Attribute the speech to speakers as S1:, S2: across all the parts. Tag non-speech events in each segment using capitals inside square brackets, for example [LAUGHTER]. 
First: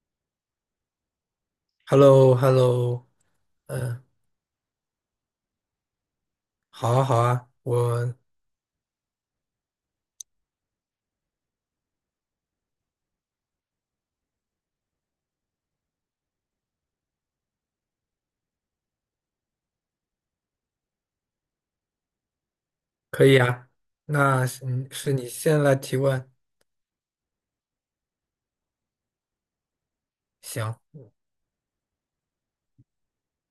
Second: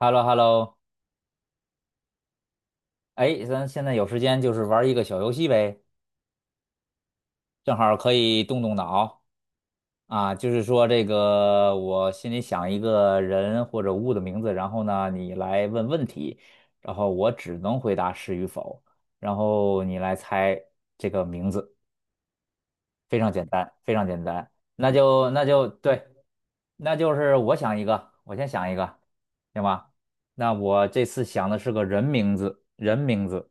S1: h e l l o h e l l o
S2: h e l l o h e l l o
S1: 哎，咱现在
S2: 嗯，
S1: 有时间就是玩一个小游戏呗，
S2: 好啊，好啊，
S1: 正好可以动动脑啊。就是说这个，我心里想一个人或者物的名字，然后呢，你来问问题，然后我只能回答是与否，然后你来猜这个名字，非
S2: 可
S1: 常
S2: 以
S1: 简
S2: 啊。
S1: 单，非常简
S2: 那
S1: 单。
S2: 是你
S1: 那
S2: 是你
S1: 就那
S2: 先
S1: 就
S2: 来提
S1: 对，
S2: 问，
S1: 那就是我想一个，我先想一个，行吧？那
S2: 行。
S1: 我这次想的是个人名字，人名字，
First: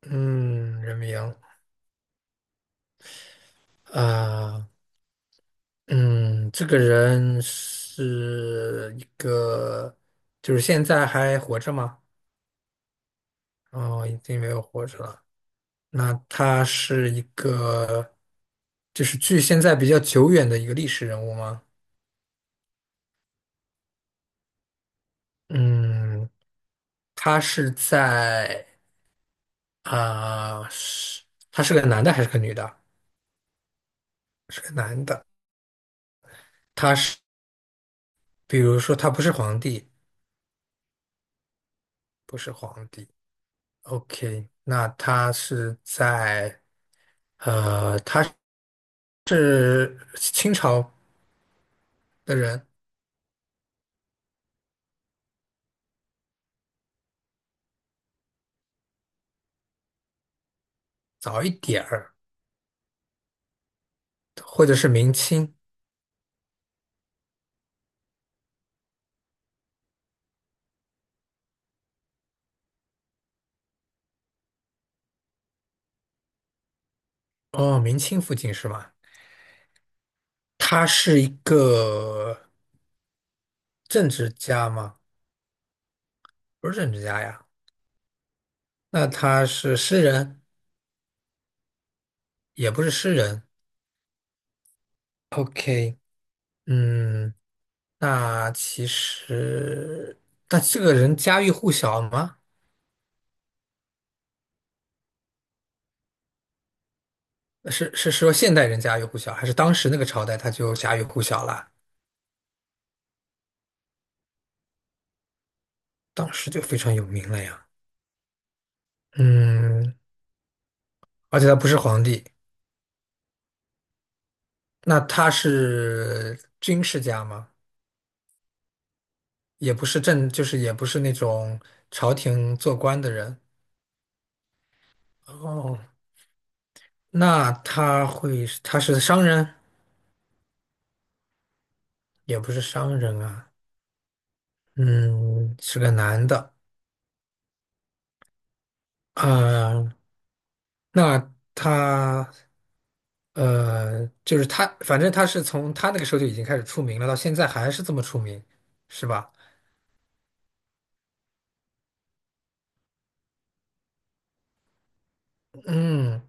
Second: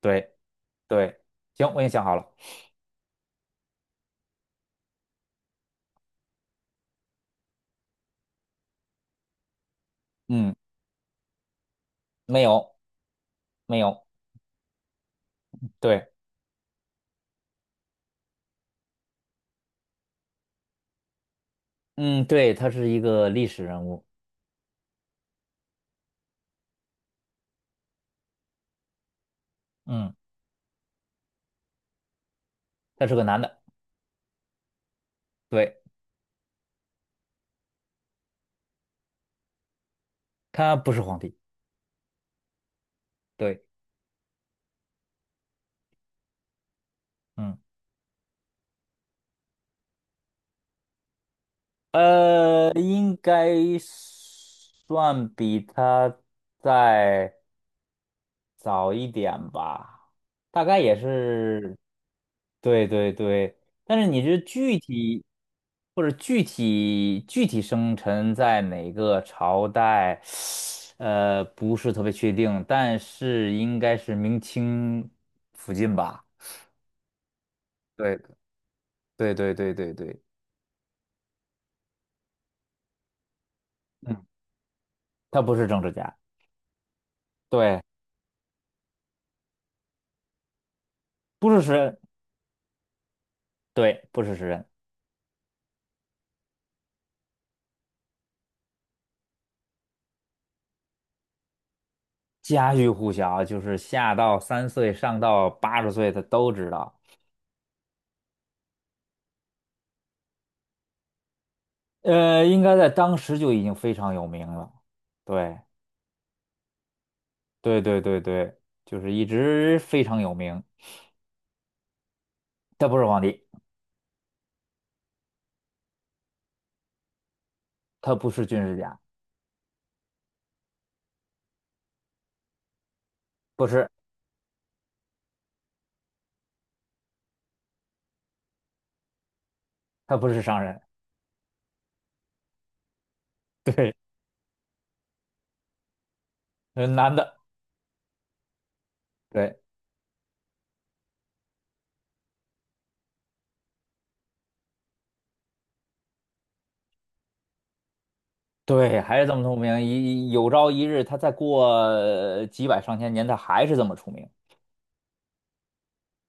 S1: 对。
S2: 嗯，人
S1: 对，
S2: 名
S1: 行，我已经想好了。
S2: 啊，嗯，这个人是一个，
S1: 嗯，
S2: 就是现在还活着吗？
S1: 没有，没有。
S2: 哦，已经没有活着了。
S1: 对，
S2: 那他是一个，就是距现在比较久远的一个历史人物吗？
S1: 嗯，对，他是一个历史人物。
S2: 嗯，他是在。
S1: 嗯，
S2: 啊，是他是个男的还是个女的？
S1: 他是个男的。
S2: 是个男的。
S1: 对，
S2: 他是，比如说他不是皇帝，
S1: 他不是皇帝。
S2: 不是皇帝。
S1: 对，
S2: OK，那他是在
S1: 嗯，
S2: 他是清朝的人，
S1: 应该算比他在。早一点吧，大概也
S2: 早一
S1: 是，
S2: 点儿，
S1: 对对对，但是你这
S2: 或者
S1: 具
S2: 是明
S1: 体
S2: 清。
S1: 或者具体生辰在哪个朝代，[SUCKS TEETH] 不是特别确定，但是应该是明清附近吧？
S2: 哦，明
S1: 对
S2: 清附近是吗？
S1: 对对对对对，
S2: 他是一个政
S1: 嗯，
S2: 治家吗？
S1: 他不是政治家，
S2: 不是政治家呀。
S1: 对，
S2: 那他是诗人，
S1: 不是诗人，
S2: 也不是诗人。
S1: 对，不是诗人，
S2: OK，嗯。那其实，那这个人家喻户晓吗？
S1: 家喻户晓，就是下到3岁，上到80岁，他都知道。
S2: 是是说现代人家喻户晓，还是当时那个朝代他就家喻户晓了？
S1: 应该在当时就已经非常有名了。对，
S2: 当时就非常有名了呀。
S1: 对对对对，就是一直
S2: 嗯，
S1: 非常有名。
S2: 而且他不是皇帝，
S1: 他不是皇帝，
S2: 那他是军事家吗？
S1: 他不是军事家，
S2: 也不是政，就是也不是那种朝廷做官的人。
S1: 不是，
S2: 哦，那他会，他是商人，
S1: 他不是商人。
S2: 也不是商人啊。
S1: 对，
S2: 嗯，是个男的。
S1: 男的，对
S2: 啊、那他。就是他，反正他是从他那个时候就已经开始出名了，到现在还是这么出名，
S1: 对，
S2: 是
S1: 还是
S2: 吧？
S1: 这么出名。一有朝一日，他再过几百上千年，他还是这么出名。
S2: 嗯，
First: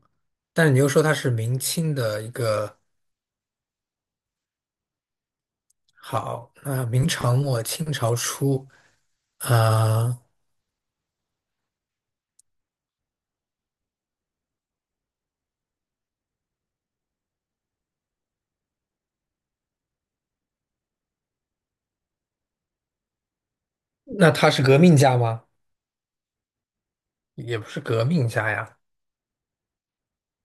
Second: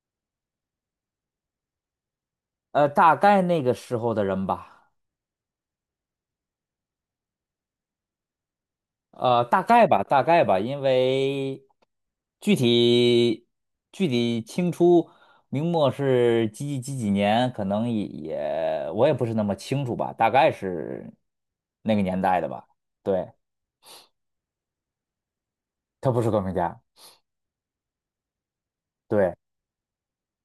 S2: 但是你又说他是明清的一个
S1: 大概那个时候的人吧，
S2: 好，那明朝末清朝初，
S1: 大概吧，
S2: 啊、
S1: 大概吧，因为具体具体清初明末是几几几几年，可能也我也不是那么清楚吧，大概是那个年代的吧。对，
S2: 那他是革命家吗？
S1: 他不是革命家，
S2: 也不是革命家呀，
S1: 对，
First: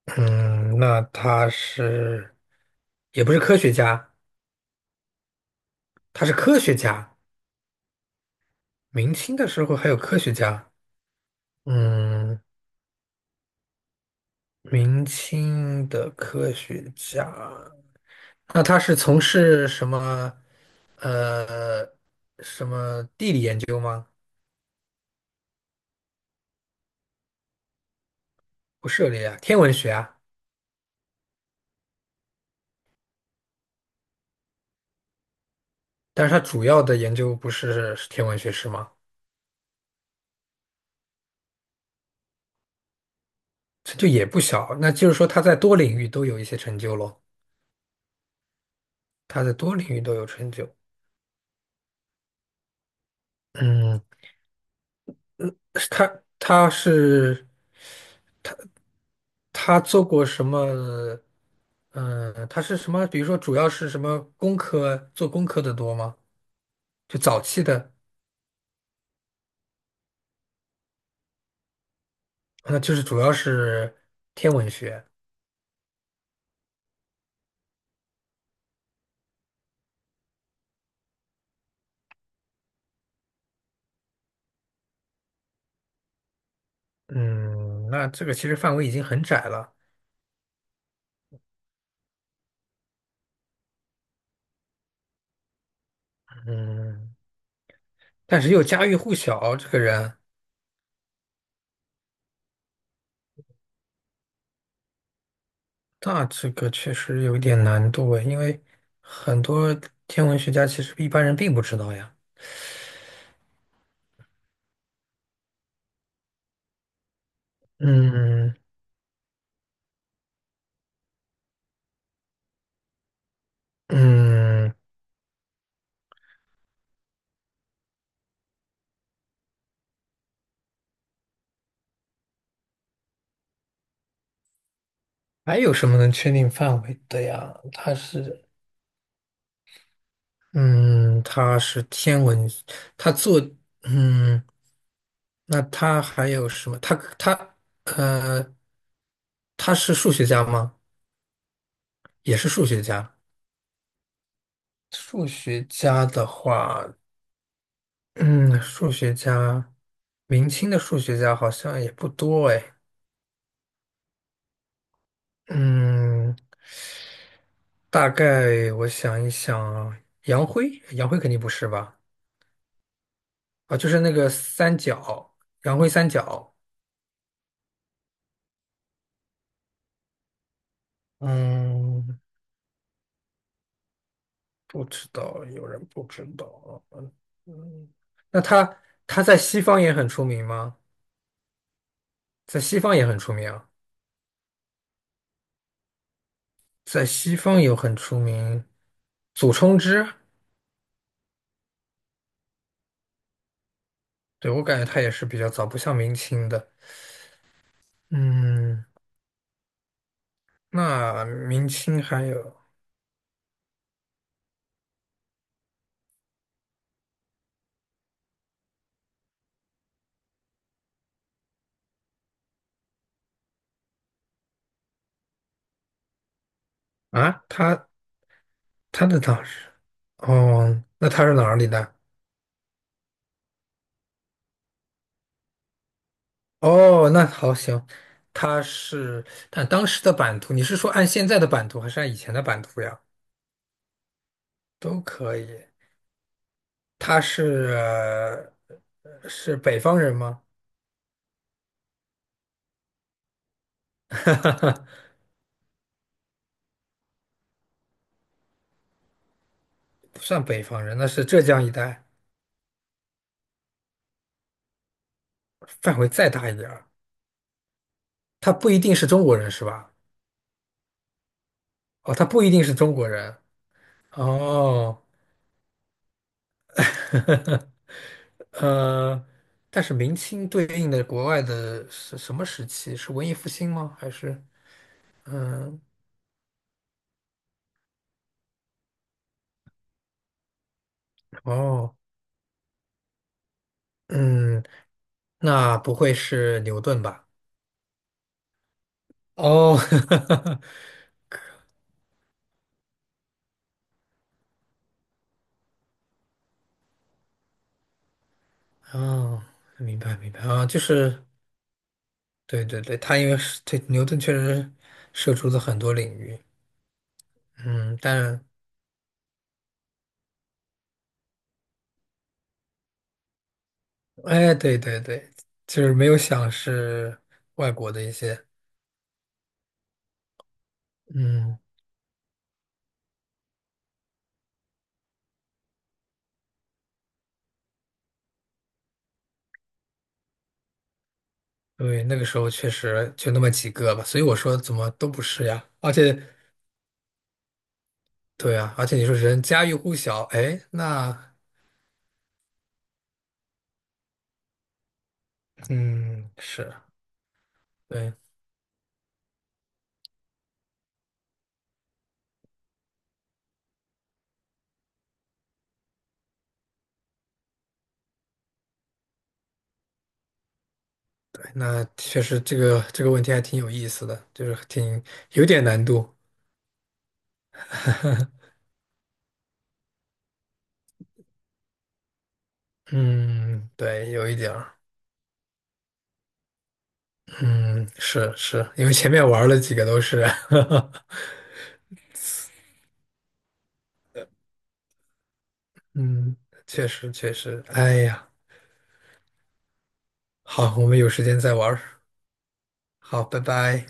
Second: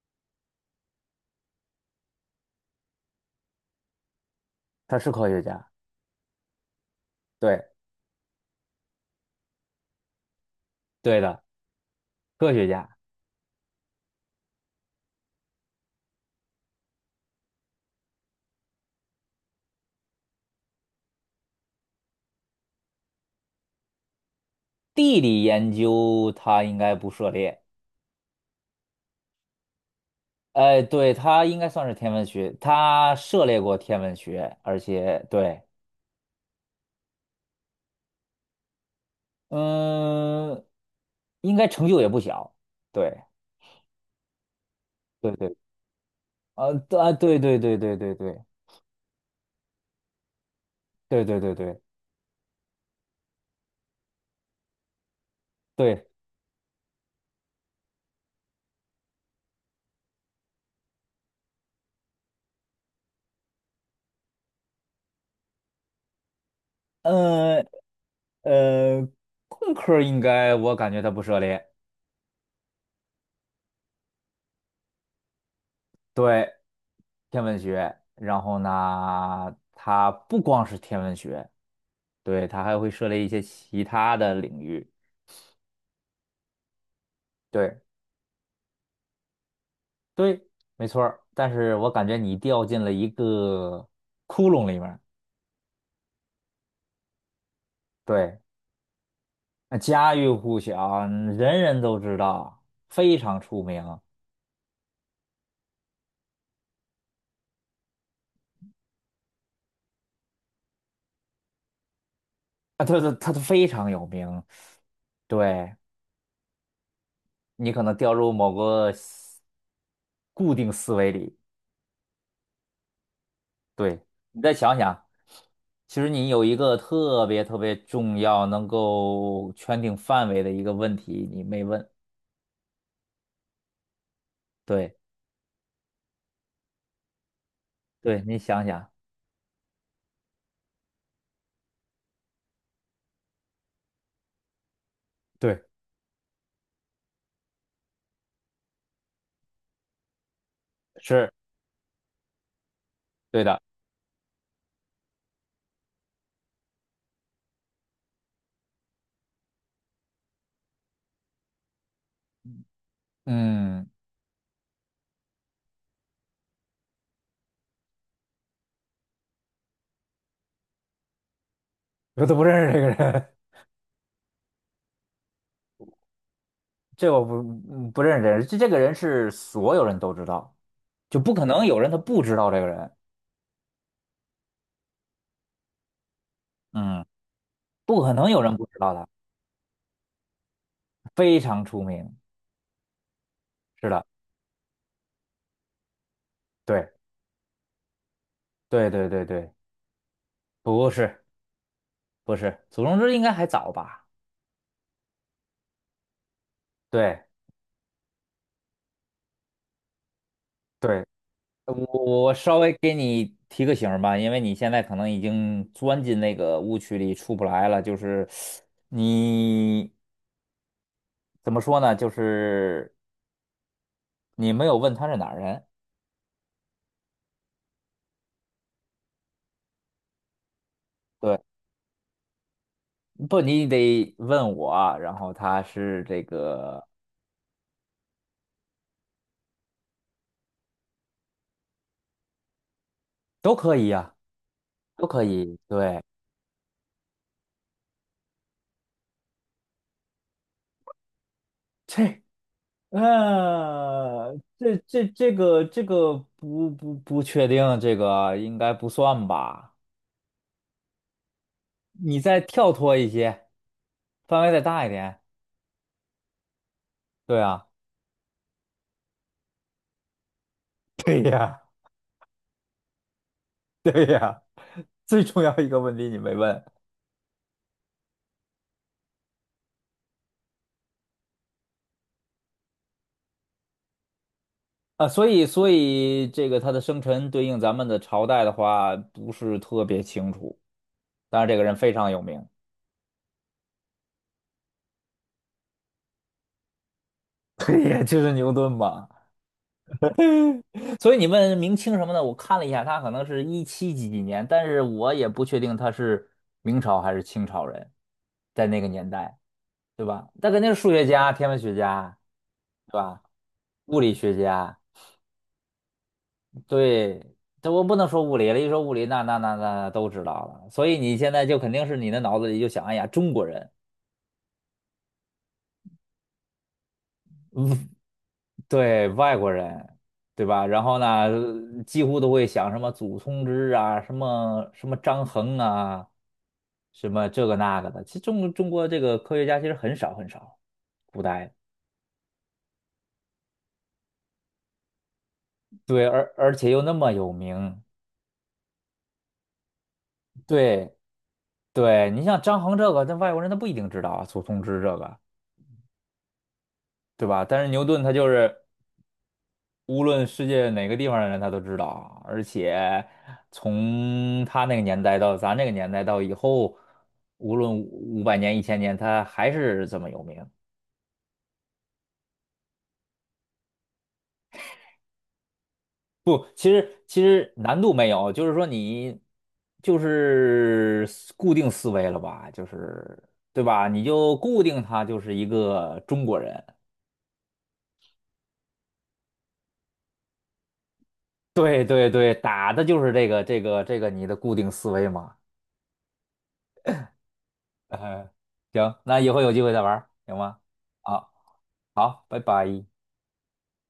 S2: 嗯，那他是也不是科学家，
S1: 他是科学家，
S2: 他是科学家。
S1: 对，
S2: 明清的时候还有科学家，
S1: 对的，
S2: 嗯，
S1: 科学家。
S2: 明清的科学家。那他是从事什么？呃，什么地理研究吗？
S1: 地理研究他应该不涉猎，
S2: 不涉猎啊，天文学啊。
S1: 哎，对，他应该算是天文学，他涉猎过天文学，而且对，
S2: 但是他主要的研究不是天文学是吗？
S1: 嗯，应该成就也不小，对。
S2: 成就也不小，那就是说
S1: 对
S2: 他
S1: 对。
S2: 在多领域都有一些
S1: 啊，
S2: 成就
S1: 对啊，
S2: 咯。
S1: 对对对对对对
S2: 他在多领域都有成就。
S1: 对对对对
S2: 嗯，是
S1: 对，
S2: 他是他做过什么？嗯，他是什么？比如说，主要是什么工科？做工科的多吗？就早期
S1: 呃
S2: 的，
S1: 呃，工科应该我感觉它不涉猎，
S2: 那就是主要是天文学。
S1: 对，天文学，然后呢，它不光是天文学，对，它还会涉猎一些其他的领域，对
S2: 嗯，那这个其实范围已经很窄了。
S1: 对，没错儿，但是我感觉你掉进了一个窟窿里面儿，
S2: 嗯，
S1: 对，
S2: 但是又家喻户晓，这
S1: 那
S2: 个
S1: 家
S2: 人，
S1: 喻户晓，人人都知道，非常出名。
S2: 那这个确实有一点难度诶，因为很多天文学家其实一般人并不知道呀。
S1: 啊，对对，他非常有名，对，你可能掉入某
S2: 嗯
S1: 个固定思维里。对，你再
S2: 嗯，
S1: 想想，其实你有一个特别特别重要、能够圈定范围的一个问题，你没问。对，
S2: 还有什么能确定范围的呀？他
S1: 对，你
S2: 是，
S1: 想想，
S2: 嗯，他是天文，他做，嗯，那
S1: 对，
S2: 他还有什么？他呃，他是数学家吗？
S1: 是
S2: 也是数学家。
S1: 对的。
S2: 数学家的话，嗯，数学家，明清的数学家好像也不多哎。
S1: 嗯，
S2: 嗯，大概我想一想，杨辉，杨辉肯定不是吧？
S1: 我都不认识这个人。[LAUGHS]
S2: 啊，就是那个三角，杨辉三角。
S1: 这我不嗯不认识这人，这这个人是所有人都知道，就不可能有人他
S2: 嗯，
S1: 不知道这个人。
S2: 不知道，有人不知道。
S1: 嗯，
S2: 嗯，嗯
S1: 不可能
S2: 那
S1: 有人不
S2: 他
S1: 知道他，
S2: 他在西方也很出名吗？
S1: 非常出名。
S2: 在西方也很出名啊
S1: 是的，对，
S2: 在西方有很出名，
S1: 对对对对，
S2: 祖冲之。
S1: 不是。不是，祖冲之应该还早吧？
S2: 对，我感觉他也是比较早，不像明清的。
S1: 对，
S2: 嗯，
S1: 对，
S2: 那明
S1: 呃
S2: 清还
S1: 我我
S2: 有
S1: 稍微给你提个醒儿吧，因为你现在可能已经钻进那个误区里出不来了。就是你怎么说呢？就是你没有问他是哪儿人，
S2: 啊，他他的当是，哦，那他是
S1: 对，
S2: 哪里的？
S1: 不，你得问我啊，然后他是这个
S2: 哦，那好行，他是，但当时的版图，你是说按现在的版图，还是按以前的版图呀？
S1: 都可以呀、
S2: 都
S1: 都可
S2: 可以。
S1: 以。对，
S2: 他是是北方人吗？
S1: 这这个不确定，这个应该不算吧。
S2: 不算北方人，那是浙江一带，
S1: 你再跳脱一些，范围再大一点。
S2: 范围再大一点儿。
S1: 对啊，
S2: 他不一定是中国人是吧？
S1: [LAUGHS] 对呀，
S2: 哦，他不一定是中国人。
S1: [LAUGHS]
S2: 哦。
S1: 最重要一个问题你没问
S2: [LAUGHS] 呃，但是明清对应的国外的是什么时期？是文艺复兴吗？还是
S1: 啊，所以所
S2: 嗯
S1: 以这个他的生辰对应咱们的朝代的话，不是特别清楚。当然，这个人非
S2: 哦
S1: 常有名，
S2: 嗯，那不会是牛顿吧？
S1: [LAUGHS] 对呀，就是牛顿嘛。
S2: 哦，[LAUGHS]
S1: [LAUGHS] 所以你问明清什么的，我看了一下，他可能是一七几几年，但是我也不确定他是明朝还是清朝人，在那个年代，
S2: 哦，明
S1: 对
S2: 白
S1: 吧？
S2: 明白
S1: 他肯
S2: 啊，
S1: 定
S2: 就
S1: 是数学
S2: 是
S1: 家、天文学家，
S2: 对对
S1: 对
S2: 对，他
S1: 吧？
S2: 因为是对
S1: 物
S2: 牛
S1: 理
S2: 顿确
S1: 学
S2: 实
S1: 家。
S2: 涉足了很多领域，
S1: 对，这我不
S2: 嗯，
S1: 能说物
S2: 但
S1: 理了，一说物理，那都知道了。所以你现在就肯定是你的脑子里就想，哎呀，中国人，
S2: 哎对对对，就是没有想是外国的一些。
S1: 对，外国人，对吧？然后呢，
S2: 嗯。
S1: 几乎都会想什么祖冲之啊，什么什么张衡啊，什么这个那个的。其实中国这个科学家其实很少很少，古代，
S2: 对，那个时候确实就那么几个吧，所以我说怎么都不是呀。而
S1: 对，
S2: 且，
S1: 而且又那么有名，
S2: 对啊，而且你说人家喻户晓，哎，
S1: 对
S2: 那
S1: 对，你像张衡这个，那外国人他不一定知道啊，祖冲之这个，
S2: 嗯是，
S1: 对吧？但是牛顿他
S2: 对
S1: 就是。无论世界哪个地方的人，他都知道。而且从他那个年代到咱这个年代到以后，无论500年、1000年，他还是这么有名。
S2: 对，那确实这个这个问题还挺有意思的，就是挺有点难度。
S1: 不，其实难度没有，就是说你就是固定思维了吧，就是对
S2: 嗯，
S1: 吧？你
S2: 对，有一
S1: 就
S2: 点
S1: 固
S2: 儿，
S1: 定他就是一个中国人。
S2: 嗯，是是，因为前面玩了几个都是，
S1: 对对对，打的就是这个你的固定思维嘛。
S2: [LAUGHS] 嗯，确实确实，
S1: [LAUGHS]
S2: 哎呀，
S1: 呃，行，那以后有机会再玩儿行吗？
S2: 好，我们有时
S1: 啊。
S2: 间再玩儿，
S1: 好，拜拜。
S2: 好，拜拜。